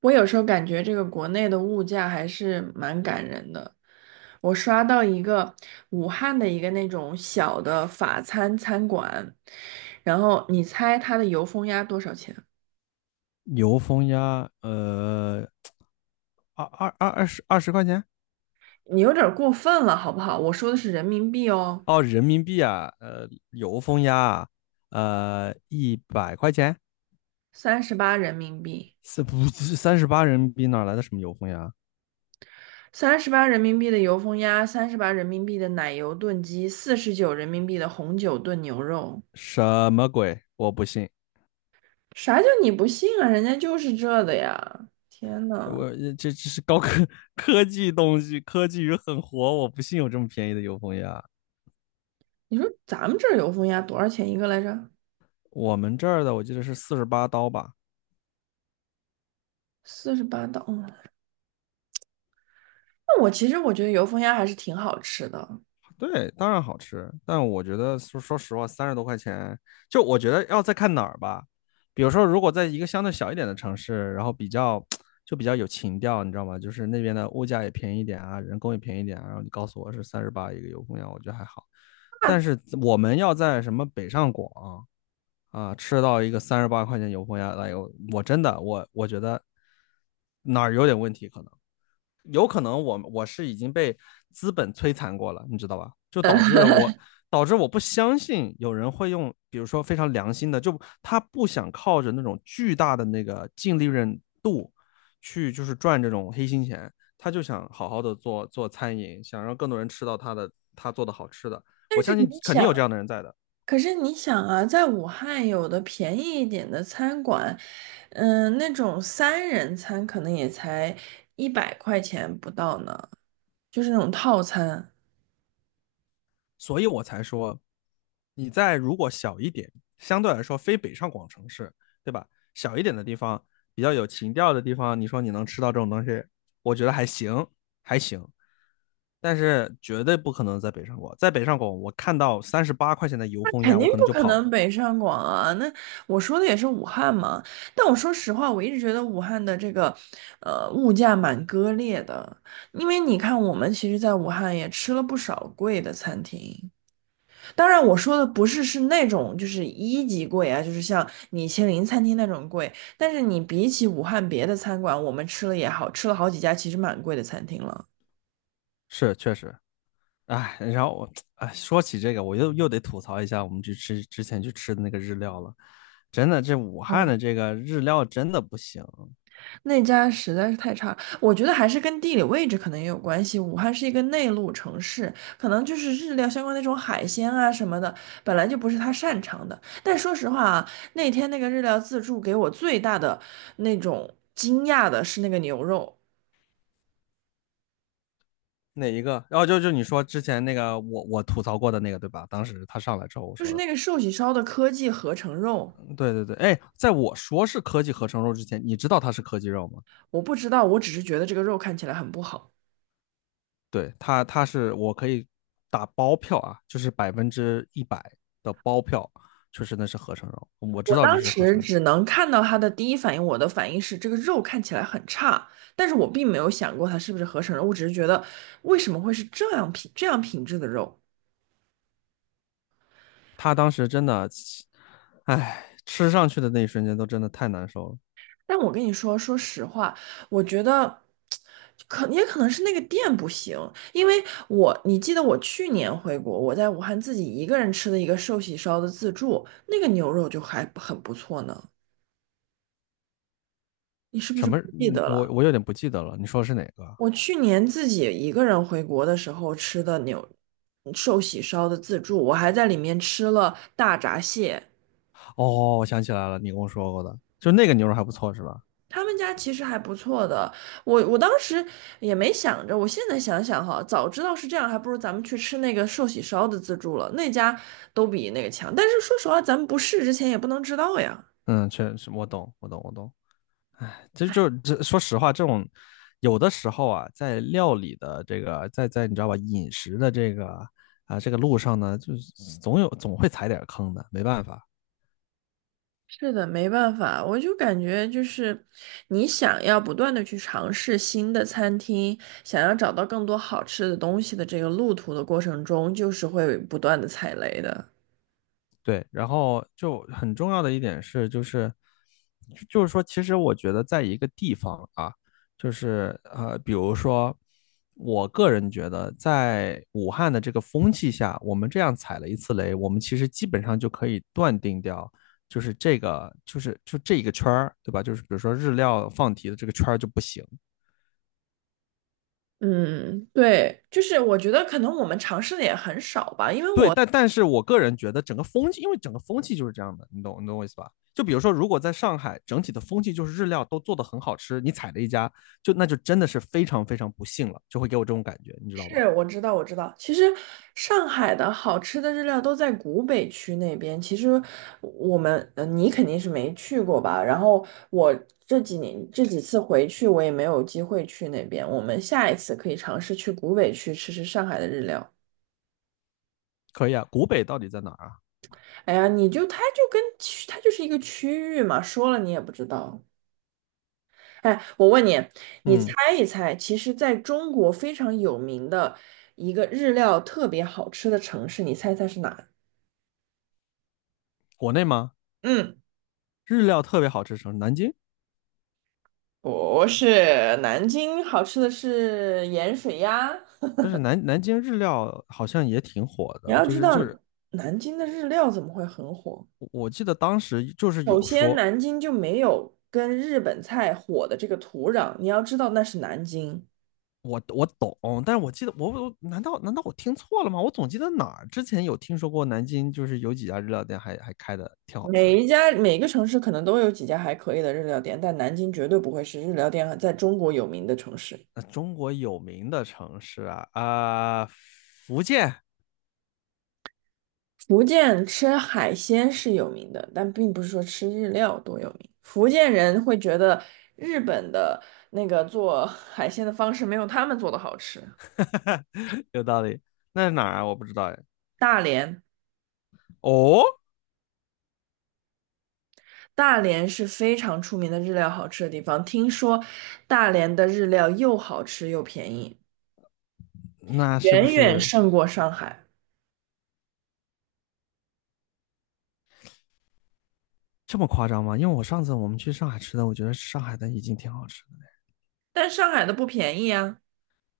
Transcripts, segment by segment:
我有时候感觉这个国内的物价还是蛮感人的。我刷到一个武汉的一个那种小的法餐餐馆，然后你猜它的油封鸭多少钱？油封鸭，二十块钱。你有点儿过分了，好不好？我说的是人民币哦，哦，人民币啊，油封鸭啊，100块。三十八人民币，是不是38人民币哪来的什么油封鸭？三十八人民币的油封鸭，三十八人民币的奶油炖鸡，四十九人民币的红酒炖牛肉。什么鬼？我不信。啥叫你不信啊？人家就是这的呀！天呐！我这是科技东西，科技与狠活，我不信有这么便宜的油封鸭。你说咱们这儿油封鸭多少钱一个来着？我们这儿的我记得是48刀吧。四十八刀。嗯，那我其实觉得油封鸭还是挺好吃的。对，当然好吃，但我觉得说实话，30多块，就我觉得要再看哪儿吧。比如说，如果在一个相对小一点的城市，然后就比较有情调，你知道吗？就是那边的物价也便宜一点啊，人工也便宜一点啊，然后你告诉我是三十八一个油公羊，我觉得还好。但是我们要在什么北上广啊，吃到一个三十八块钱油封鸭，哎呦，我真的，我觉得哪儿有点问题可能。有可能我是已经被资本摧残过了，你知道吧？就导致我不相信有人会用，比如说非常良心的，就他不想靠着那种巨大的那个净利润度去就是赚这种黑心钱，他就想好好的做做餐饮，想让更多人吃到他做的好吃的。我但是相信你肯定想，有这样的人在的。可是你想啊，在武汉有的便宜一点的餐馆，那种三人餐可能也才一百块钱不到呢，就是那种套餐。所以我才说，你在如果小一点，相对来说非北上广城市，对吧？小一点的地方，比较有情调的地方，你说你能吃到这种东西，我觉得还行，还行。但是绝对不可能在北上广，在北上广我看到三十八块钱的油封肯鸭，我定可不能就可跑能了。北上广啊！那我说的也是武汉嘛。但我说实话，我一直觉得武汉的这个，物价蛮割裂的。因为你看，我们其实在武汉也吃了不少贵的餐厅。当然，我说的不是那种就是一级贵啊，就是像米其林餐厅那种贵。但是你比起武汉别的餐馆，我们吃了也好，吃了好几家其实蛮贵的餐厅了。是，确实，哎，然后哎，说起这个，我又得吐槽一下我们去吃之前去吃的那个日料了。真的，这武汉嗯。的这个日料真的不行。那家实在是太差，我觉得还是跟地理位置可能也有关系。武汉是一个内陆城市，可能就是日料相关那种海鲜啊什么的，本来就不是他擅长的。但说实话啊，那天那个日料自助给我最大的那种惊讶的是那个牛肉，哪一个？然后哦，就你说之前那个我吐槽过的那个对吧？当时他上来之后我就说是的。那个寿喜烧的科技合成肉。嗯，对对对。哎，在我说是科技合成肉之前，你知道它是科技肉吗？我不知道，我只是觉得这个肉看起来很不好。对，它是我可以打包票啊，就是100%的包票，就是那是合成肉，我知我道这当是合时成肉。只能看到他的第一反应，我的反应是这个肉看起来很差，但是我并没有想过它是不是合成肉，我只是觉得为什么会是这样品质的肉。他当时真的，哎，吃上去的那一瞬间都真的太难受了。但我跟你说，说实话，我觉得也可能是那个店不行，因为你记得我去年回国，我在武汉自己一个人吃的一个寿喜烧的自助，那个牛肉就还很不错呢。你是不什是么？不记嗯，得我了？我有点不记得了，你说的是哪个啊？我去年自己一个人回国的时候吃的寿喜烧的自助，我还在里面吃了大闸蟹。哦，我想起来了，你跟我说过的，就那个牛肉还不错是吧？他们家其实还不错的，我当时也没想着，我现在想想哈，早知道是这样，还不如咱们去吃那个寿喜烧的自助了，那家都比那个强。但是说实话，咱们不试之前也不能知道呀。嗯，确实，我懂，我懂，我懂。哎，其实就是这，说实话，这种有的时候啊，在料理的这个，在你知道吧，饮食的这个啊、这个路上呢，就是总会踩点儿坑的，没办法。是的，没办法，我就感觉就是你想要不断的去尝试新的餐厅，想要找到更多好吃的东西的这个路途的过程中，就是会不断的踩雷的。对，然后就很重要的一点是，就是说，其实我觉得在一个地方啊，就是比如说，我个人觉得，在武汉的这个风气下，我们这样踩了一次雷，我们其实基本上就可以断定掉，就这一个圈儿，对吧？就是比如说日料放题的这个圈儿就不行。嗯，对，就是我觉得可能我们尝试的也很少吧，因为对，我但是我个人觉得整个风气，因为整个风气就是这样的，你懂我意思吧？就比如说，如果在上海整体的风气就是日料都做得很好吃，你踩了一家，就那就真的是非常非常不幸了，就会给我这种感觉，你知道吧？是，我知道，我知道。其实上海的好吃的日料都在古北区那边。其实我们，你肯定是没去过吧？然后我这几年这几次回去，我也没有机会去那边。我们下一次可以尝试去古北区吃吃上海的日料。可以啊，古北到底在哪儿啊？哎呀，你就它就是一个区域嘛，说了你也不知道。哎，我问你，你嗯，猜一猜，其实在中国非常有名的一个日料特别好吃的城市，你猜猜是哪？国内吗？嗯。日料特别好吃什城市，南京。不是南京好吃的是盐水鸭。不是，南京日料好像也挺火你的，要就知是道，就是南京的日料怎么会很火？我记得当时就是首有先，说，南京就没有跟日本菜火的这个土壤。你要知道，那是南京。我懂，但是我记得我难道我听错了吗？我总记得哪儿之前有听说过南京，就是有几家日料店还开的挺好吃每一的。家每个城市可能都有几家还可以的日料店，但南京绝对不会是日料店在中国有名的城市。那中国有名的城市啊，福建。 福建吃海鲜是有名的，但并不是说吃日料多有名。福建人会觉得日本的那个做海鲜的方式没有他们做的好吃。有道理。那是哪儿啊？我不知道哎。大连，哦，大连是非常出名的日料好吃的地方，听说大连的日料又好吃又便宜，那是不远远是胜过上海。这么夸张吗？因为我上次我们去上海吃的，我觉得上海的已经挺好吃。但上海的不便宜啊，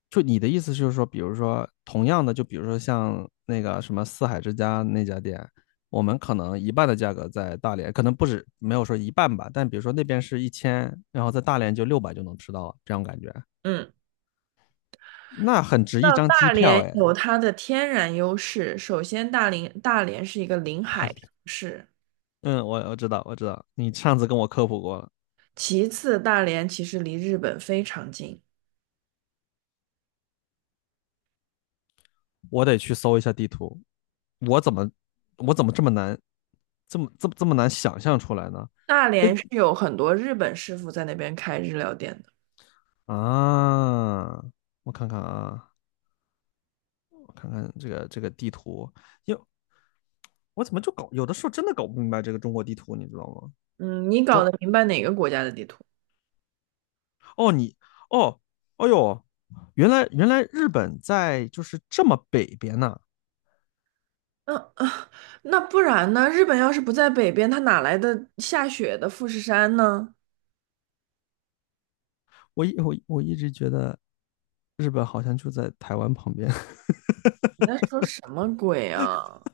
就你的意思就是说，比如说同样的，就比如说像那个什么四海之家那家店，我们可能一半的价格在大连，可能不止没有说一半吧，但比如说那边是1000，然后在大连就600就能吃到了这样感觉，嗯。那很值一到张机大票连哎。有它的天然优势，首先大连是一个临大海城理。市。嗯，我知道我知道，你上次跟我科普过了。其次，大连其实离日本非常近，我得去搜一下地图，我怎么我怎么这么难，这么难想象出来呢？大连是有很多日本师傅在那边开日料店的。啊，我看看啊。我看看这个地图，因为我怎么就有的时候真的搞不明白这个中国地图，你知道吗？嗯，你搞中得明白哪个国家的地图？哦，哦，哦哟，原来日本在就是这么北边呐、啊。嗯啊，那不然呢？日本要是不在北边，它哪来的下雪的富士山呢？我一直觉得日本好像就在台湾旁边。你在说什么鬼啊？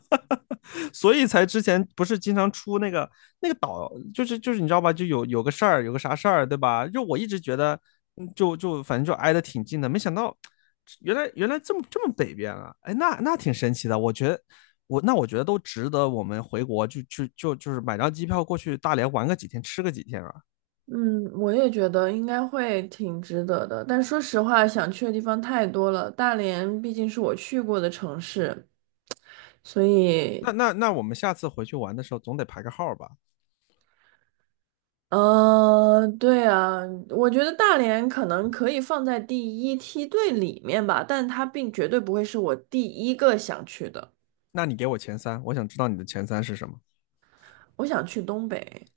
所以才之前不是经常出那个岛，就是你知道吧，就有个事儿，有个啥事儿，对吧？就我一直觉得，嗯，就反正就挨得挺近的，没想到原来这么北边啊！哎，那挺神奇的，我觉得，我觉得都值得我们回国就是买张机票过去大连玩个几天，吃个几天啊！嗯，我也觉得应该会挺值得的，但说实话，想去的地方太多了。大连毕竟是我去过的城市，所以那我们下次回去玩的时候总得排个号吧？嗯，对啊，我觉得大连可能可以放在第一梯队里面吧，但它并绝对不会是我第一个想去的。那你给我前三，我想知道你的前三是什么。我想去东北，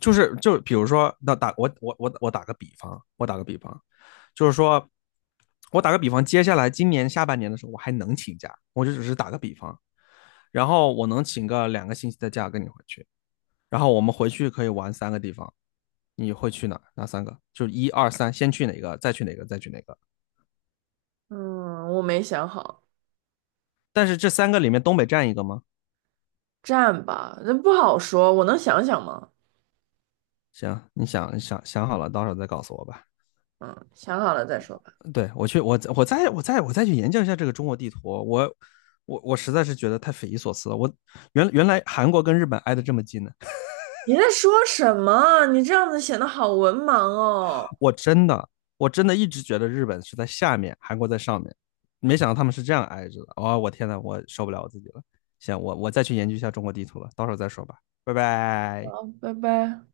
就是比如说，那打我我我我打个比方，就是说，我打个比方，接下来今年下半年的时候，我还能请假，我就只是打个比方，然后我能请个2个星期的假跟你回去，然后我们回去可以玩三个地方，你会去哪三个？就是一二三，先去哪个，再去哪个，再去哪个？嗯，我没想好，但是这三个里面东北占一个吗？站吧，那不好说，我能想想吗？行，你想想想好了，到时候再告诉我吧。嗯，想好了再说吧。对，我再去研究一下这个中国地图。我实在是觉得太匪夷所思了。原来韩国跟日本挨得这么近呢，你在说什么？你这样子显得好文盲哦。我真的我真的一直觉得日本是在下面，韩国在上面，没想到他们是这样挨着的。哦，我天呐，我受不了我自己了。行，我再去研究一下中国地图了，到时候再说吧，拜拜。好，拜拜。